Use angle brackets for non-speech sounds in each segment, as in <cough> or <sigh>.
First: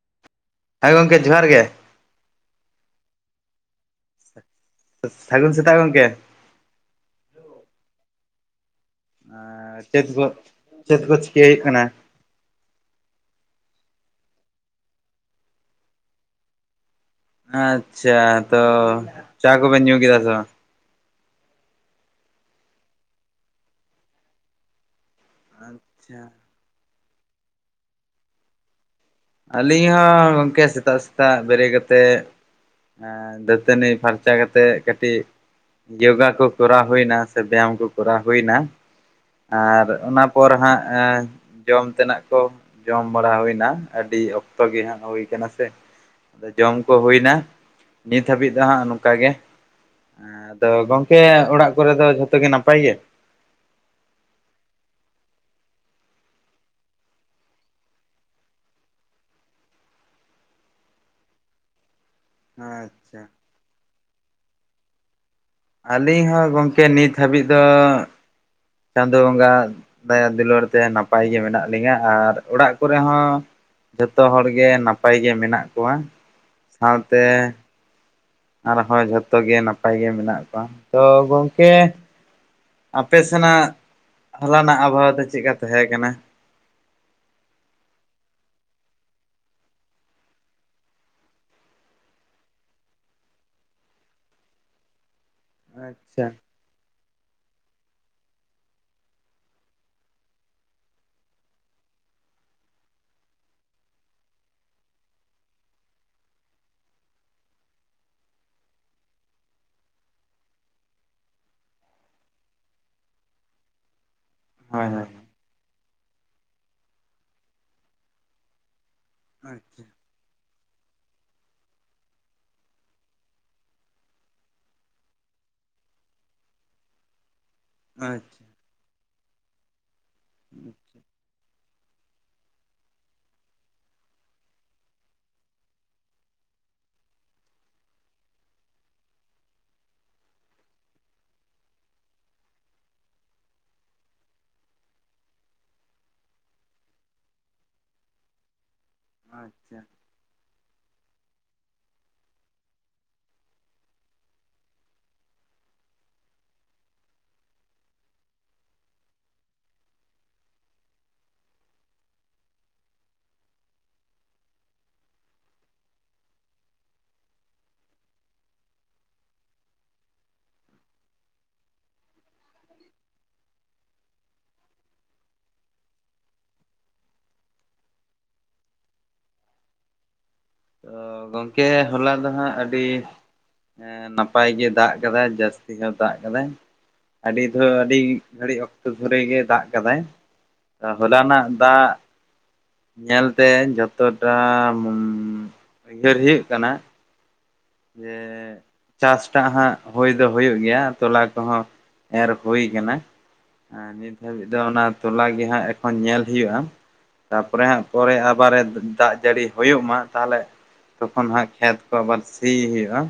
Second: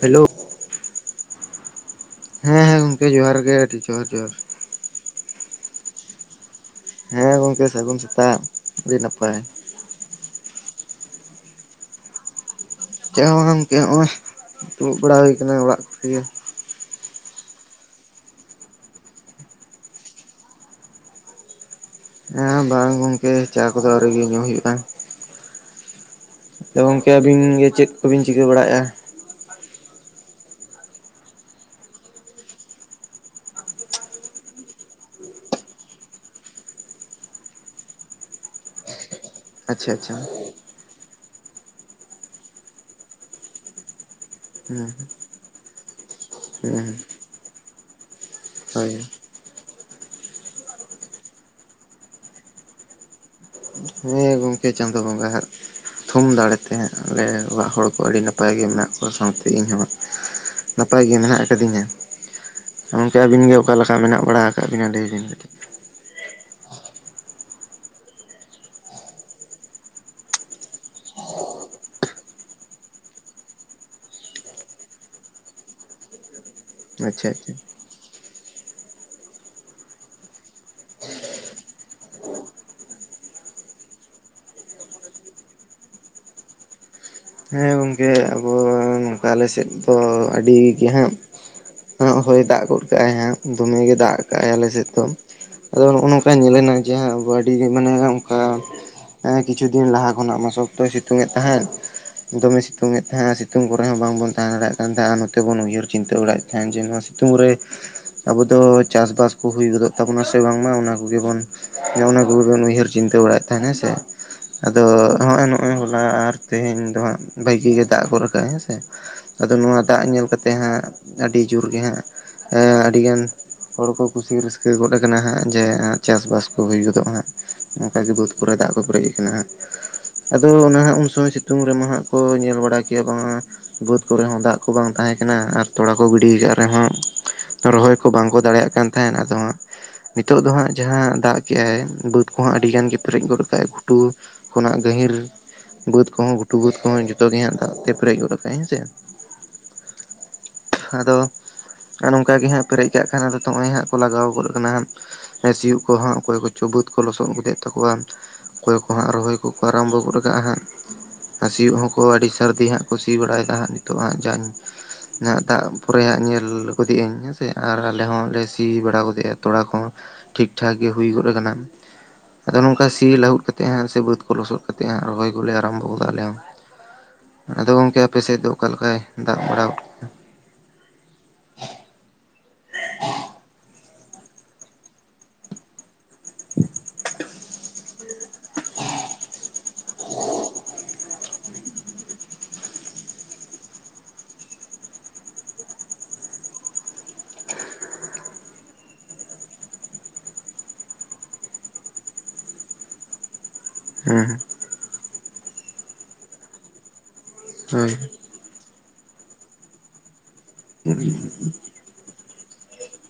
Hello ᱦᱮᱸ ᱜᱚᱢᱠᱮ ᱡᱚᱦᱟᱨ ᱜᱮ ᱦᱮᱸ ᱦᱮᱸ ᱜᱚᱢᱠᱮ ᱡᱚᱦᱟᱨ ᱜᱮ ᱟᱹᱰᱤ ᱡᱚᱦᱟᱨ ᱡᱚᱦᱟᱨ ᱥᱟᱹᱜᱩᱱ ᱥᱮᱛᱟᱜ ᱜᱚᱢᱠᱮ ᱦᱮᱸ ᱜᱚᱝᱠᱮ ᱥᱟᱹᱜᱩᱱ ᱥᱮᱛᱟᱜ ᱟᱹᱰᱤ ᱱᱟᱯᱟᱭ ᱪᱮᱫ ᱠᱚ ᱪᱮᱫ ᱠᱚ ᱪᱤᱠᱟᱹᱭ ᱦᱩᱭᱩᱜ ᱠᱟᱱᱟ ᱪ ᱦᱚᱸᱢᱟ ᱜᱚᱝᱠᱮ ᱦᱚᱸᱜᱼ ᱫᱩᱲᱩᱵ ᱵᱟᱲᱟ ᱦᱩᱭ ᱟᱠᱟᱱᱟ ᱚᱲᱟᱜ ᱠᱚᱨᱮᱜᱮ ᱟᱪᱷᱟ ᱛᱚ ᱪᱟ ᱠᱚᱵᱮᱱ ᱧᱩ ᱠᱮᱫᱟ ᱥᱮᱚᱟ ᱦᱮᱸ ᱵᱟᱝ ᱜᱚᱝᱠᱮ ᱪᱟ ᱠᱚᱫᱚ ᱟᱹᱣᱨᱤ ᱜᱮ ᱧᱩ ᱦᱩᱭᱩᱜᱼᱟ᱾ ᱟᱪᱪᱷᱟ ᱛᱚ ᱜᱚᱝᱠᱮ ᱟᱹᱞᱤᱧ ᱦᱚᱸ ᱜᱚᱢᱠᱮ ᱥᱮᱛᱟᱜ ᱥᱮᱛᱟᱜ ᱵᱮᱨᱮᱫ ᱠᱟᱛᱮᱫ ᱫᱟᱹᱛᱟᱹᱱᱤ ᱯᱷᱟᱨᱪᱟ ᱠᱟᱛᱮᱜ ᱠᱟᱹᱴᱤᱡ ᱡᱳᱜᱟ ᱠᱚ ᱠᱚᱨᱟᱣ ᱦᱩᱭᱱᱟ ᱥᱮ ᱵᱮᱭᱟᱢ ᱠᱚ ᱠᱚᱨᱟᱣ ᱦᱩᱭᱱᱟ᱾ ᱟᱨ ᱟᱪᱪᱷᱟ ᱟᱪᱪᱷᱟ ᱚᱱᱟ ᱯᱚᱨ ᱦᱟᱸᱜ ᱡᱚᱢ ᱛᱮᱱᱟᱜ ᱠᱚ ᱡᱚᱢ ᱵᱟᱲᱟ ᱦᱩᱭᱱᱟ ᱟᱹᱰᱤ ᱚᱠᱛᱚ ᱜᱮ ᱦᱮᱸ ᱦᱜ ᱦᱩᱭ ᱠᱟᱱᱟ ᱥᱮ ᱟᱫᱚ ᱡᱚᱢ ᱦᱮᱸ ᱠᱚ ᱦᱩᱭᱱᱟ ᱱᱤᱛ ᱦᱟᱹᱵᱤᱡ ᱫᱚ ᱦᱟᱸᱜ ᱦᱳᱭ ᱱᱚᱝᱠᱟ ᱜᱮ ᱟᱫᱚ ᱜᱚᱝᱠᱮ ᱚᱲᱟᱜ ᱠᱚᱨᱮ ᱫᱚ ᱡᱷᱚᱛᱚ ᱜᱮ ᱱᱟᱯᱟᱭ ᱜᱮᱭᱟ? ᱦᱮᱸ ᱜᱚᱢᱠᱮ ᱪᱟᱸᱫᱚ ᱵᱚᱸᱜᱟ ᱦᱟᱜ ᱛᱷᱩᱢ ᱫᱟᱲᱮᱛᱮ ᱟᱞᱮ ᱚᱲᱟᱜ ᱦᱚᱲ ᱠᱚ ᱟᱹᱰᱤ ᱱᱟᱯᱟᱭ ᱜᱮ ᱢᱮᱱᱟᱜ ᱠᱚᱣᱟ ᱥᱟᱶᱛᱮ ᱤᱧᱦᱚᱸ ᱱᱟᱯᱟᱭ ᱜᱮ ᱢᱮᱱᱟᱜ ᱟᱠᱟᱫᱤᱧᱟ ᱜᱚᱢᱠᱮ ᱟᱪᱪᱷᱟ ᱟᱹᱵᱤᱱ ᱜᱮ ᱚᱠᱟ ᱞᱮᱠᱟ ᱢᱮᱱᱟᱜ ᱵᱟᱲᱟ ᱠᱟᱜ ᱵᱤᱱᱟ ᱞᱟᱹᱭ ᱵᱤᱱ ᱠᱟᱹᱴᱤᱡ? ᱟᱹᱞᱤᱧ ᱦᱚᱸ ᱜᱚᱢᱠᱮ ᱱᱤᱛ ᱦᱟᱹᱵᱤᱡ ᱫᱚ ᱪᱟᱸᱫᱚ ᱵᱚᱸᱜᱟ ᱫᱟᱭ ᱫᱩᱞᱟᱹᱲ ᱛᱮ ᱱᱟᱯᱟᱭ ᱜᱮ ᱢᱮᱱᱟᱜ ᱞᱤᱧᱟᱹ ᱟᱨ ᱚᱲᱟᱜ ᱠᱚᱨᱮ ᱦᱚᱸ ᱡᱚᱛᱚ ᱦᱚᱲᱜᱮ ᱱᱟᱯᱟᱭ ᱜᱮ ᱢᱮᱱᱟᱜ ᱠᱚᱣᱟ ᱥᱟᱶᱛᱮ ᱟᱪᱪᱷᱟ ᱟᱪᱪᱷᱟ ᱟᱨᱦᱚᱸ ᱡᱷᱚᱛᱚ ᱜᱮ ᱱᱟᱯᱟᱭ ᱜᱮ ᱢᱮᱱᱟᱜ ᱠᱚᱣᱟ ᱛᱚ ᱜᱚᱢᱠᱮ ᱟᱯᱮ ᱥᱮᱱᱟᱜ ᱦᱚᱞᱟᱱᱟᱜ ᱟᱵᱷᱟᱣᱟ ᱫᱚ ᱪᱮᱫᱮᱠᱟ ᱛᱟᱦᱮᱸ ᱠᱟᱱᱟ? ᱦᱮᱸ ᱜᱚᱝᱠᱮ ᱟᱵᱚ ᱱᱚᱝᱠᱟ ᱟᱞᱮ ᱥᱮᱫ ᱫᱚ ᱟᱹᱰᱤ ᱜᱮ ᱦᱟᱸᱜ ᱦᱚᱭ ᱫᱟᱜ ᱜᱚᱫ ᱠᱟᱜᱼᱟᱭ ᱦᱮ ᱫᱚᱢᱮ ᱜᱮ ᱫᱟᱜ ᱠᱟᱜᱼ ᱟᱭ ᱟᱞᱮ ᱥᱮᱫ ᱫᱚ ᱟᱫᱚ ᱱᱚᱼᱚ ᱱᱚᱝᱠᱟ ᱟᱪᱪᱷᱟ ᱧᱮᱞᱮ ᱱᱟ ᱡᱮ ᱟᱵ ᱟᱹᱰᱤ ᱢᱟᱱᱮ ᱚᱱᱠᱟ ᱠᱤᱪᱷᱩ ᱫᱤᱱ ᱞᱟᱦᱟ ᱠᱷᱚᱱᱟᱜ ᱢᱟ ᱥᱚᱠᱛᱚᱭ ᱥᱤᱛᱩᱝ ᱮᱫ ᱛᱟᱦᱮᱸᱫ ᱫᱚᱢᱮ ᱥᱤᱛᱩᱝ ᱮ ᱛᱟᱦᱮᱸᱜᱼᱟ ᱥᱤᱛᱩᱝ ᱠᱚᱨᱮ ᱦᱚᱸ ᱵᱟᱝᱵᱚᱱ ᱛᱟᱦᱮᱸ ᱫᱟᱲᱮᱭᱟᱜ ᱠᱟᱱ ᱛᱟᱦᱮᱸᱜ ᱱᱚᱛᱮ ᱵᱚᱱ ᱩᱭᱦᱟᱹᱨ ᱪᱤᱱᱛᱟᱹ ᱵᱟᱲᱟ ᱦᱮᱸ ᱡᱮ ᱱᱚᱣᱟ ᱥᱤᱛᱩᱝ ᱨᱮ ᱟᱵᱚ ᱫᱚ ᱪᱟᱥᱵᱟᱥ ᱠᱚ ᱦᱩᱭ ᱜᱚᱫᱚᱜ ᱛᱟᱵᱚᱱᱟ ᱥᱮ ᱵᱟᱝᱢᱟ ᱚᱱᱟ ᱠᱚᱜᱮ ᱵᱚᱱ ᱼ ᱚᱱᱟ ᱠᱚᱜᱮᱵᱚᱱ ᱩᱭᱦᱟᱹᱨ ᱪᱤᱱᱛᱟᱹ ᱵᱟᱲᱟᱭᱮᱫ ᱛᱟᱦᱮᱱ ᱦᱮᱸ ᱥᱮ ᱟᱫᱚ ᱦᱳᱭ ᱦᱳᱭ ᱦᱚᱸᱜᱼᱚᱭ ᱱᱚᱜᱼᱚᱭ ᱦᱚᱞᱟ ᱟᱨ ᱛᱮᱦᱤᱧ ᱵᱷᱟᱹᱜᱤ ᱜᱮ ᱫᱟᱜ ᱜᱚᱫ ᱟᱠᱟᱫᱟᱭ ᱦᱮᱸᱥᱮ ᱟᱫᱚ ᱱᱚᱣᱟ ᱟᱪᱪᱷᱟ ᱫᱟᱜ ᱧᱮᱞ ᱠᱟᱛᱮᱜ ᱛᱮ ᱦᱟᱸᱜ ᱟᱹᱰᱤ ᱡᱩᱨ ᱜᱮ ᱦᱟᱸᱜ ᱟᱹᱰᱤ ᱜᱟᱱ ᱦᱚᱲ ᱠᱚ ᱠᱩᱥᱤ ᱨᱟᱹᱥᱠᱟᱹ ᱜᱚᱫ ᱟᱠᱟᱱᱟ ᱦᱟᱸᱜ ᱡᱮ ᱪᱟᱥᱼᱵᱟᱥ ᱠᱚ ᱦᱩᱭ ᱜᱚᱫᱚᱜ ᱦᱟᱸᱜ ᱱᱚᱝᱠᱟ ᱜᱮ ᱵᱟᱹᱫᱽ ᱟᱪᱪᱷᱟ ᱠᱚᱨᱮ ᱫᱟᱜ ᱠᱚ ᱯᱮᱨᱮᱡ ᱟᱠᱟᱱᱟ ᱟᱫᱚ ᱚᱱᱟ ᱦᱟᱸᱜ ᱩᱱ ᱥᱚᱢᱚᱭ ᱥᱤᱛᱩᱝ ᱨᱮᱢᱟ ᱦᱟᱸᱜ ᱠᱚ ᱧᱮᱞ ᱵᱟᱲᱟ ᱠᱮᱜᱼᱟ ᱵᱟᱝᱟ ᱵᱟᱹᱫᱽ ᱠᱚᱨᱮ ᱦᱚᱸ ᱫᱟᱜ ᱠᱚ ᱵᱟᱝ ᱛᱟᱦᱮᱸ ᱠᱟᱱᱟ ᱟᱨ ᱛᱚᱲᱟ ᱠᱚ ᱜᱤᱰᱤ ᱭᱟᱠᱟᱫ ᱨᱮᱦᱚᱸ ᱨᱚᱦᱚᱭ ᱠᱚ ᱵᱟᱝ ᱠᱚ ᱫᱟᱲᱮᱭᱟᱜ ᱠᱟᱱ ᱛᱟᱦᱮᱸᱱ ᱟᱫᱚ ᱦᱟᱸᱜ ᱱᱤᱛᱚᱜ ᱫᱚ ᱦᱟᱸᱜ ᱡᱟᱦᱟᱸ ᱫᱟᱜ ᱠᱮᱜ ᱟᱭ ᱵᱟᱹᱫᱽ ᱠᱚ ᱦᱚᱸ ᱟᱹᱰᱤ ᱜᱟᱱ ᱜᱮ ᱯᱮᱨᱮᱡ ᱜᱚᱫ ᱟᱠᱟ ᱟᱭ ᱜᱷᱩᱴᱩ ᱠᱷᱚᱱᱟᱜ ᱜᱟᱹᱦᱤᱨ ᱵᱟᱹᱫᱽ ᱠᱚᱦᱚᱸ ᱜᱷᱩᱴᱩ ᱵᱟᱹᱫᱽ ᱠᱚᱦᱚᱸ ᱡᱚᱛᱚ ᱜᱮ ᱦᱟᱸᱜ ᱫᱟᱜ ᱛᱮ ᱯᱮᱨᱮᱡ ᱜᱚᱫ ᱟᱠᱟᱫᱟᱭ ᱦᱮᱸ ᱥᱮ ᱟᱪᱪᱷᱟ ᱟᱫᱚ ᱟᱨ ᱱᱚᱝᱠᱟ ᱜᱮ ᱦᱟᱸᱜ ᱯᱮᱨᱮᱡ ᱠᱟᱜ ᱠᱷᱟᱱ ᱟᱫᱚ ᱱᱚᱜᱼᱚᱭ ᱦᱟᱸᱜ ᱠᱚ ᱞᱟᱜᱟᱣ ᱜᱚᱫ ᱟᱠᱟᱱᱟ ᱦᱟᱸᱜ ᱥᱤᱭᱳᱜ ᱠᱚᱦᱚᱸ ᱚᱠᱚᱭ ᱠᱚ ᱪᱚ ᱵᱟᱹᱫᱽ ᱠᱚ ᱞᱚᱥᱚᱫ ᱜᱚᱫ ᱮᱫ ᱛᱟᱠᱚᱣᱟ᱾ ᱚᱠᱚᱭ ᱠᱚ ᱦᱟᱸᱜ ᱨᱚᱦᱚᱭ ᱠᱚᱠᱚ ᱟᱨᱚᱢᱵᱷᱚ ᱜᱚᱫ ᱟᱠᱟᱜᱼᱟ ᱦᱟᱸᱜ ᱥᱤᱭᱳᱜ ᱦᱚᱸ ᱠᱚ ᱟᱹᱰᱤ ᱥᱟᱹᱨᱫᱤ ᱦᱟᱸᱜ ᱠᱚ ᱥᱤ ᱵᱟᱲᱟᱭᱮᱫᱟ ᱦᱟᱸᱜ ᱱᱤᱛᱚᱜ ᱦᱟᱸᱜ ᱡᱟᱜ ᱫᱟᱜ ᱯᱚᱨᱮ ᱧᱮᱞ ᱜᱚᱫᱮᱜ ᱟᱹᱧ ᱦᱮᱸ ᱥᱮ ᱟᱨ ᱟᱞᱮ ᱦᱚᱸ ᱞᱮ ᱥᱤ ᱵᱟᱲᱟ ᱜᱚᱫ ᱮᱫᱼᱟ ᱛᱚᱲᱟ ᱠᱚ ᱴᱷᱤᱠ ᱴᱷᱟᱠ ᱜᱮ ᱦᱩᱭ ᱜᱚᱫ ᱟᱠᱟᱱᱟ ᱟᱫᱚ ᱱᱚᱝᱠᱟ ᱥᱤ ᱞᱟᱹᱦᱩᱫ ᱠᱟᱛᱮ ᱦᱟᱜ ᱥᱮ ᱵᱟᱹᱫᱽ ᱠᱚ ᱞᱚᱥᱚᱫ ᱠᱟᱛᱮᱜ ᱨᱚᱦᱚᱭ ᱠᱚᱞᱮ ᱟᱨᱚᱢᱵᱷᱚ ᱟᱫᱚ ᱜᱚᱝᱠᱮ ᱟᱯᱮ ᱥᱮᱫ ᱫᱚ ᱚᱠᱟ ᱞᱮᱠᱟᱭ ᱫᱟᱜ ᱵᱟᱲᱟ ᱛᱚ ᱜᱚᱢᱠᱮ ᱦᱚᱞᱟ ᱫᱚ ᱦᱟᱸᱜ ᱟᱹᱰᱤ ᱱᱟᱯᱟᱭ ᱜᱮ ᱫᱟᱜ ᱧᱚᱜᱟᱭ ᱡᱟᱹᱥᱛᱤ ᱦᱚᱸ ᱫᱟᱜ ᱟᱠᱟᱫᱟᱭ ᱟᱹᱰᱤ ᱫᱷᱟᱹᱣ ᱟᱹᱰᱤ ᱜᱷᱟᱹᱲᱤᱡ ᱚᱠᱛᱚ ᱫᱷᱚᱨᱮ ᱜᱮ ᱫᱟᱜ ᱠᱟᱫᱟᱭ ᱦᱚᱞᱟ ᱱᱟᱜ ᱫᱟᱜ ᱧᱮᱞ ᱛᱮ ᱡᱚᱛᱚ ᱴᱟᱜ ᱩᱭᱦᱟᱹᱨ ᱦᱩᱭᱩᱜ ᱠᱟᱱᱟ᱾ ᱡᱮ ᱪᱟᱥ ᱴᱟᱜ ᱦᱟᱸᱜ ᱦᱩᱭ ᱫᱚ ᱦᱩᱭᱩᱜ ᱜᱮᱭᱟ ᱛᱚᱞᱟ ᱠᱚᱦᱚᱸ ᱮᱨ ᱦᱩᱭᱩ ᱟᱠᱟᱱᱟ᱾ ᱱᱤᱛ ᱦᱮᱸ ᱦᱟᱹᱵᱤᱡ ᱫᱚ ᱚᱱᱟ ᱛᱚᱞᱟ ᱜᱮ ᱦᱟᱸᱜ ᱤᱠᱷᱚᱱ ᱧᱮᱞ ᱦᱩᱭᱩᱜᱼᱟ᱾ᱛᱟᱯᱚᱨᱮ ᱦᱟᱸᱜ ᱦᱳᱭ ᱯᱚᱨᱮ ᱫᱟᱜ ᱡᱟᱹᱲᱤ ᱦᱩᱭᱳᱜ ᱢᱟ ᱛᱟᱦᱚᱞᱮ ᱛᱚᱠᱷᱚᱱ ᱦᱟᱸᱜ ᱠᱷᱮᱛ ᱠᱚ ᱟᱵᱟᱨ ᱥᱤ ᱦᱩᱭᱩᱜᱼᱟ᱾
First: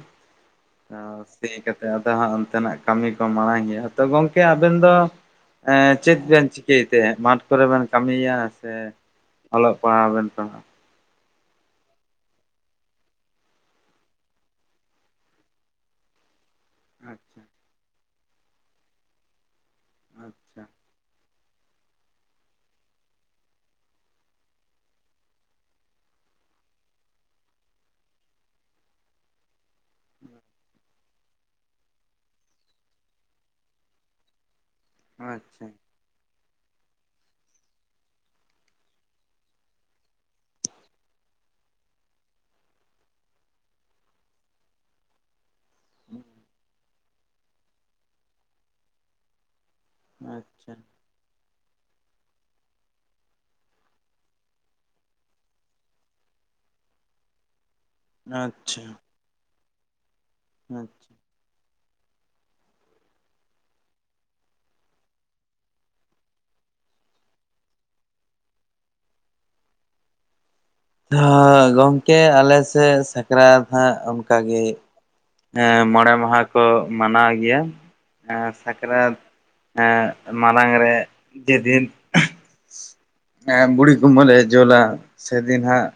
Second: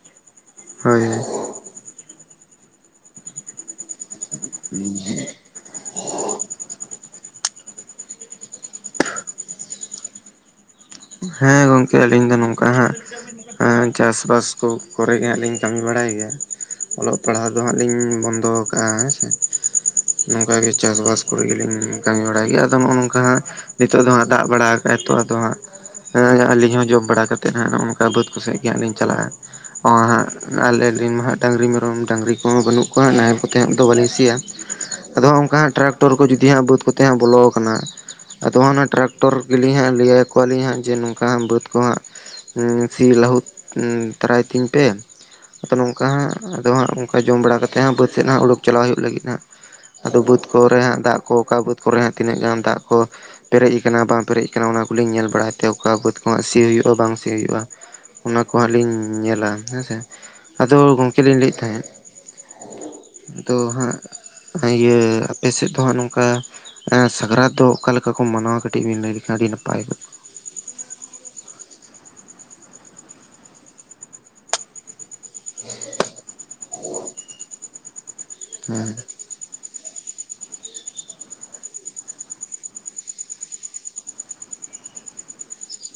ᱦᱳᱭ ᱦᱳᱭ ᱥᱤ ᱠᱟᱛᱮᱫ ᱟᱫᱚ ᱦᱟᱸᱜ ᱚᱱᱛᱮ ᱱᱟᱜ ᱠᱟᱹᱢᱤ ᱠᱚ ᱢᱟᱲᱟᱝ ᱜᱮᱭᱟ ᱛᱚ ᱜᱚᱢᱠᱮ ᱟᱵᱮᱱ ᱫᱚ ᱪᱮᱫ ᱵᱮᱱ ᱪᱤᱠᱟᱹ ᱮᱫᱛᱮ ᱢᱟᱴᱷ ᱠᱚᱨᱮ ᱵᱤᱱ ᱠᱟᱹᱢᱤᱭᱟ ᱥᱮ ᱚᱞᱚᱜ ᱯᱟᱲᱦᱟᱣ ᱦᱚᱸ ᱵᱤᱱ ᱯᱟᱲᱦᱟᱜᱼᱟ᱾ ᱦᱮᱸ ᱜᱚᱢᱠᱮ ᱟᱹᱞᱤᱧ ᱫᱚ ᱱᱚᱝᱠᱟ ᱦᱟᱸᱜ ᱪᱟᱥᱵᱟᱥ ᱠᱚ ᱠᱚᱨᱮ ᱜᱮ ᱦᱟᱸᱜ ᱞᱤᱧ ᱠᱟᱹᱢᱤ ᱵᱟᱲᱟᱭ ᱜᱮᱭᱟ᱾ ᱚᱞᱚᱜ ᱟᱪᱪᱷᱟ ᱯᱟᱲᱦᱟᱜ ᱫᱚ ᱦᱟᱸᱜ ᱞᱤᱧ ᱵᱚᱱᱫᱚ ᱟᱠᱟᱜᱼᱟ ᱦᱮᱸ ᱥᱮ ᱱᱚᱝᱠᱟ ᱜᱮ ᱪᱟᱥᱵᱟᱥ ᱠᱚᱨᱮ ᱜᱮᱞᱤᱧ ᱠᱟᱹᱢᱤ ᱵᱟᱲᱟᱭ ᱜᱮᱭᱟ᱾ ᱟᱫᱚ ᱱᱚᱜᱼᱚ ᱱᱚᱝᱠᱟ ᱦᱟᱸᱜ ᱱᱤᱛᱚᱜ ᱫᱚ ᱦᱟᱸᱜ ᱫᱟᱜ ᱵᱟᱲᱟ ᱟᱠᱟᱜᱼᱟ ᱛᱚ᱾ ᱟᱫᱚ ᱦᱟᱸᱜ ᱟᱹᱞᱤᱧ ᱦᱚᱸ ᱡᱚᱢ ᱵᱟᱲᱟ ᱠᱟᱛᱮᱫ ᱦᱟᱸᱜ ᱱᱚᱝᱠᱟ ᱵᱟᱹᱫᱽ ᱠᱚ ᱥᱮᱜ ᱦᱟᱸᱜ ᱞᱤᱧ ᱪᱟᱞᱟᱜᱼᱟ᱾ ᱦᱟᱸᱜ ᱟᱞᱮ ᱨᱤᱱ ᱢᱟ ᱦᱟᱸᱜ ᱰᱟᱹᱝᱨᱤ ᱢᱮᱨᱚᱢ ᱰᱟᱹᱝᱨᱤ ᱠᱚᱦᱚᱸ ᱵᱟᱹᱱᱩᱜ ᱠᱚᱣᱟ ᱱᱟᱦᱮᱞ ᱠᱚᱛᱮ ᱫᱚ ᱵᱟᱹᱞᱤᱧ ᱥᱤᱭᱟ ᱟᱫᱚ ᱦᱚᱸᱜ ᱚᱱᱠᱟ ᱟᱪᱪᱷᱟ ᱦᱟᱸᱜ ᱴᱨᱟᱠᱴᱚᱨ ᱠᱚ ᱡᱩᱫᱤ ᱦᱟᱸᱜ ᱵᱟᱹᱫᱽ ᱠᱚᱛᱮ ᱦᱟᱸᱜ ᱵᱚᱞᱚ ᱟᱠᱟᱱᱟ᱾ ᱟᱫᱚ ᱦᱟᱸᱜ ᱚᱱᱟ ᱴᱨᱟᱠᱴᱚᱨ ᱜᱮᱞᱤᱧ ᱦᱟᱸᱜ ᱞᱟᱹᱭ ᱟᱠᱚ ᱣᱟᱞᱤᱧ ᱦᱟᱸᱜ ᱡᱮ ᱱᱚᱝᱠᱟ ᱦᱟᱸᱜ ᱵᱟᱹᱫᱽ ᱠᱚ ᱦᱟᱸᱜ ᱥᱤ ᱞᱟᱹᱦᱩᱫ ᱛᱟᱨᱟᱭ ᱛᱤᱧ ᱯᱮ᱾ ᱟᱫᱚ ᱱᱚᱝᱠᱟ ᱦᱟᱸᱜ ᱟᱫᱚ ᱦᱟᱸᱜ ᱚᱠᱟ ᱡᱚᱢ ᱵᱟᱲᱟ ᱠᱟᱛᱮ ᱦᱟᱸᱜ ᱵᱟᱹᱫᱽ ᱥᱮᱫ ᱦᱟᱸᱜ ᱩᱰᱩᱠ ᱪᱟᱞᱟᱜ ᱦᱩᱭᱩᱜ ᱞᱟᱹᱜᱤᱫ ᱦᱟᱸᱜ ᱟᱫᱚ ᱟᱪᱪᱷᱟ ᱵᱟᱹᱫᱽ ᱠᱚᱨᱮ ᱦᱟᱸᱜ ᱫᱟᱜ ᱠᱚ ᱚᱠᱟ ᱵᱟᱹᱫᱽ ᱠᱚᱨᱮ ᱦᱚᱸ ᱛᱤᱱᱟᱹᱜ ᱜᱟᱱ ᱫᱟᱜ ᱠᱚ ᱯᱮᱨᱮᱡ ᱟᱠᱟᱱᱟ ᱵᱟᱝ ᱯᱮᱨᱮᱡ ᱟᱠᱟᱱᱟ ᱚᱱᱟ ᱠᱚᱞᱤᱧ ᱧᱮᱞ ᱵᱟᱲᱟᱭ ᱛᱮ ᱚᱠᱟ ᱵᱟᱹᱫᱽ ᱠᱚᱦᱚᱸ ᱥᱤ ᱦᱩᱭᱩᱜᱼᱟ, ᱵᱟᱝ ᱥᱤ ᱦᱩᱭᱩᱜᱼᱟ ᱚᱱᱟ ᱠᱚᱦᱚᱸ ᱦᱟᱸᱜ ᱟᱪᱪᱷᱟ ᱞᱤᱧ ᱧᱮᱞᱟ ᱦᱮᱸ ᱥᱮ᱾ᱟᱫᱚ ᱟᱪᱪᱷᱟ ᱟᱪᱪᱷᱟ ᱜᱚᱢᱠᱮ ᱞᱤᱧ ᱞᱟᱹᱭᱮᱫ ᱛᱟᱦᱮᱸᱫ ᱟᱫᱚ ᱦᱟᱸᱜ ᱤᱭᱟᱹ ᱟᱯᱮ ᱥᱮᱫ ᱫᱚ ᱦᱟᱸᱜ ᱱᱚᱝᱠᱟ ᱦᱮᱸ ᱥᱟᱠᱨᱟᱛ ᱫᱚ ᱚᱠᱟ ᱞᱮᱠᱟ ᱠᱚ ᱢᱟᱱᱟᱣᱟ? ᱠᱟᱹᱴᱤᱡ ᱵᱤᱱ ᱞᱟᱹᱭ ᱞᱮᱠᱷᱟᱱ ᱟᱹᱰᱤ ᱱᱟᱯᱟᱭ ᱜᱮ ᱦᱮᱸ ᱜᱚᱢᱠᱮ ᱟᱞᱮ ᱥᱮᱫ ᱥᱟᱠᱨᱟᱛ ᱦᱟᱸᱜ ᱚᱱᱠᱟ ᱜᱮ ᱦᱮᱸ ᱢᱚᱬᱮ ᱢᱟᱦᱟ ᱠᱚ ᱢᱟᱱᱟᱣ ᱜᱮᱭᱟ ᱮᱸ ᱦᱮᱸ ᱥᱟᱠᱨᱟᱛ ᱮᱸ ᱢᱟᱲᱟᱝ ᱨᱮ ᱡᱮᱫᱤᱱ ᱵᱩᱲᱤ ᱠᱩᱢᱵᱟᱹᱞᱮ ᱡᱳᱞᱟ ᱥᱮᱫᱤᱱ ᱦᱟᱸᱜ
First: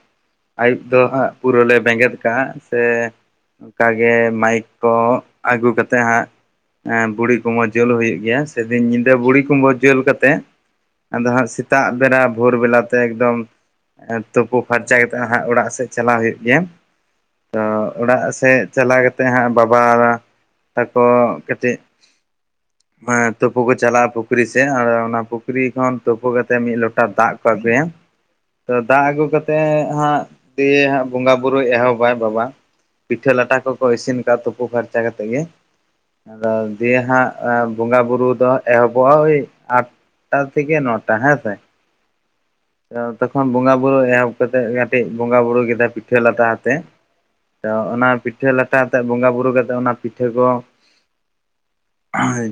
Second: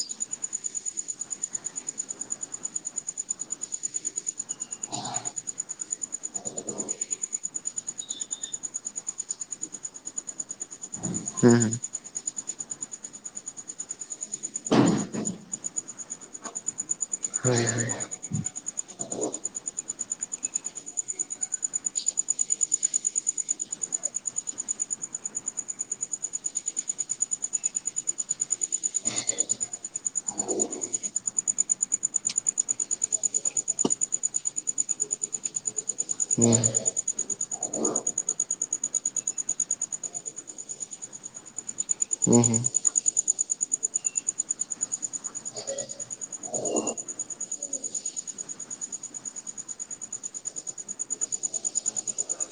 ᱟᱹᱭᱩᱵ ᱫᱚ ᱦᱟᱸᱜ ᱯᱩᱨᱟᱹ ᱞᱮ ᱵᱮᱸᱜᱮᱫ ᱠᱟᱜ-ᱟ ᱥᱮ ᱜᱮ ᱢᱟᱭᱤᱠ ᱠᱚ ᱟᱹᱜᱩ ᱠᱟᱛᱮᱫ ᱦᱟᱸᱜ ᱵᱩᱲᱤ ᱠᱩᱢᱵᱟᱹ ᱡᱩᱞ ᱦᱩᱭᱩᱜ ᱜᱮᱭᱟ᱾ ᱥᱮᱫᱤᱱ ᱧᱤᱫᱟᱹ ᱵᱩᱲᱤ ᱠᱩᱢᱵᱟᱹ ᱡᱩᱞ ᱠᱟᱛᱮᱫ ᱟᱫᱚ ᱦᱟᱸᱜ ᱦᱮᱸ ᱥᱮᱛᱟᱜ ᱵᱮᱲᱟ ᱵᱷᱳᱨ ᱵᱮᱞᱟᱛᱮ ᱮᱠᱫᱚᱢ ᱛᱩᱯᱩ ᱯᱷᱟᱨᱪᱟ ᱠᱟᱛᱮᱜ ᱦᱟᱸᱜ ᱚᱲᱟᱜ ᱥᱮᱫ ᱪᱟᱞᱟᱣ ᱦᱩᱭᱩᱜ ᱜᱮᱭᱟ᱾ ᱦᱮᱸ ᱛᱚ ᱚᱲᱟᱜ ᱥᱮᱫ ᱪᱟᱞᱟᱣ ᱠᱟᱛᱮᱫ ᱦᱟᱸᱜ ᱵᱟᱵᱟ, ᱛᱟᱠᱚ, ᱠᱟᱹᱴᱤᱡ <inaudible> ᱛᱩᱯᱩ ᱠᱚ ᱪᱟᱞᱟᱜᱼᱟ ᱯᱩᱠᱷᱨᱤ ᱥᱮᱫ ᱟᱨ ᱚᱱᱟ ᱯᱩᱠᱷᱨᱤ ᱠᱷᱚᱱ ᱛᱩᱯᱩ ᱠᱟᱛᱮᱜ ᱢᱤᱫ ᱞᱚᱴᱟ ᱫᱟᱜ ᱠᱚ ᱟᱹᱜᱩᱭᱟ ᱛᱚ ᱫᱟᱜ ᱟᱹᱜᱩ ᱠᱟᱛᱮᱫ ᱦᱟᱸᱜ ᱫᱤᱭᱮ ᱦᱟᱸᱜ ᱵᱚᱸᱜᱟ ᱵᱳᱨᱳᱭ ᱮᱦᱚᱵᱟᱭ ᱵᱟᱵᱟ᱾ ᱯᱤᱴᱷᱟᱹ ᱞᱟᱴᱷᱟ ᱠᱚᱠᱚ ᱤᱥᱤᱱ ᱠᱟᱜ-ᱟ ᱛᱩᱯᱩ ᱯᱷᱟᱨᱪᱟ ᱠᱟᱛᱮ ᱜᱮ᱾ ᱟᱫᱚ ᱫᱤᱭᱮ ᱦᱟᱸᱜ ᱵᱚᱸᱜᱟ ᱵᱩᱨᱩ ᱫᱚ ᱮᱦᱚᱵᱚᱜ-ᱟ, ᱦᱳᱭ ᱟᱴ ᱛᱷᱮᱠᱮ ᱱᱚᱴᱟ ᱦᱮᱸ ᱥᱮ ᱦᱩᱸ ᱦᱩᱸ ᱛᱚᱠᱷᱚᱱ ᱵᱚᱸᱜᱟ ᱵᱩᱨᱩ ᱮᱦᱚᱵ ᱠᱟᱛᱮᱜ ᱠᱟᱹᱴᱤᱡ ᱵᱚᱸᱜᱟ ᱵᱩᱨᱩ ᱠᱮᱫᱟ ᱯᱤᱴᱷᱟᱹ ᱞᱟᱴᱷᱟ ᱟᱛᱮ ᱛᱚ ᱚᱱᱟ ᱯᱤᱴᱷᱟᱹ ᱞᱟᱴᱷᱟ ᱟᱛᱮᱫ ᱵᱚᱸᱜᱟ ᱵᱩᱨᱩ ᱠᱟᱛᱮᱫ ᱚᱱᱟ ᱯᱤᱴᱷᱟᱹ ᱠᱚ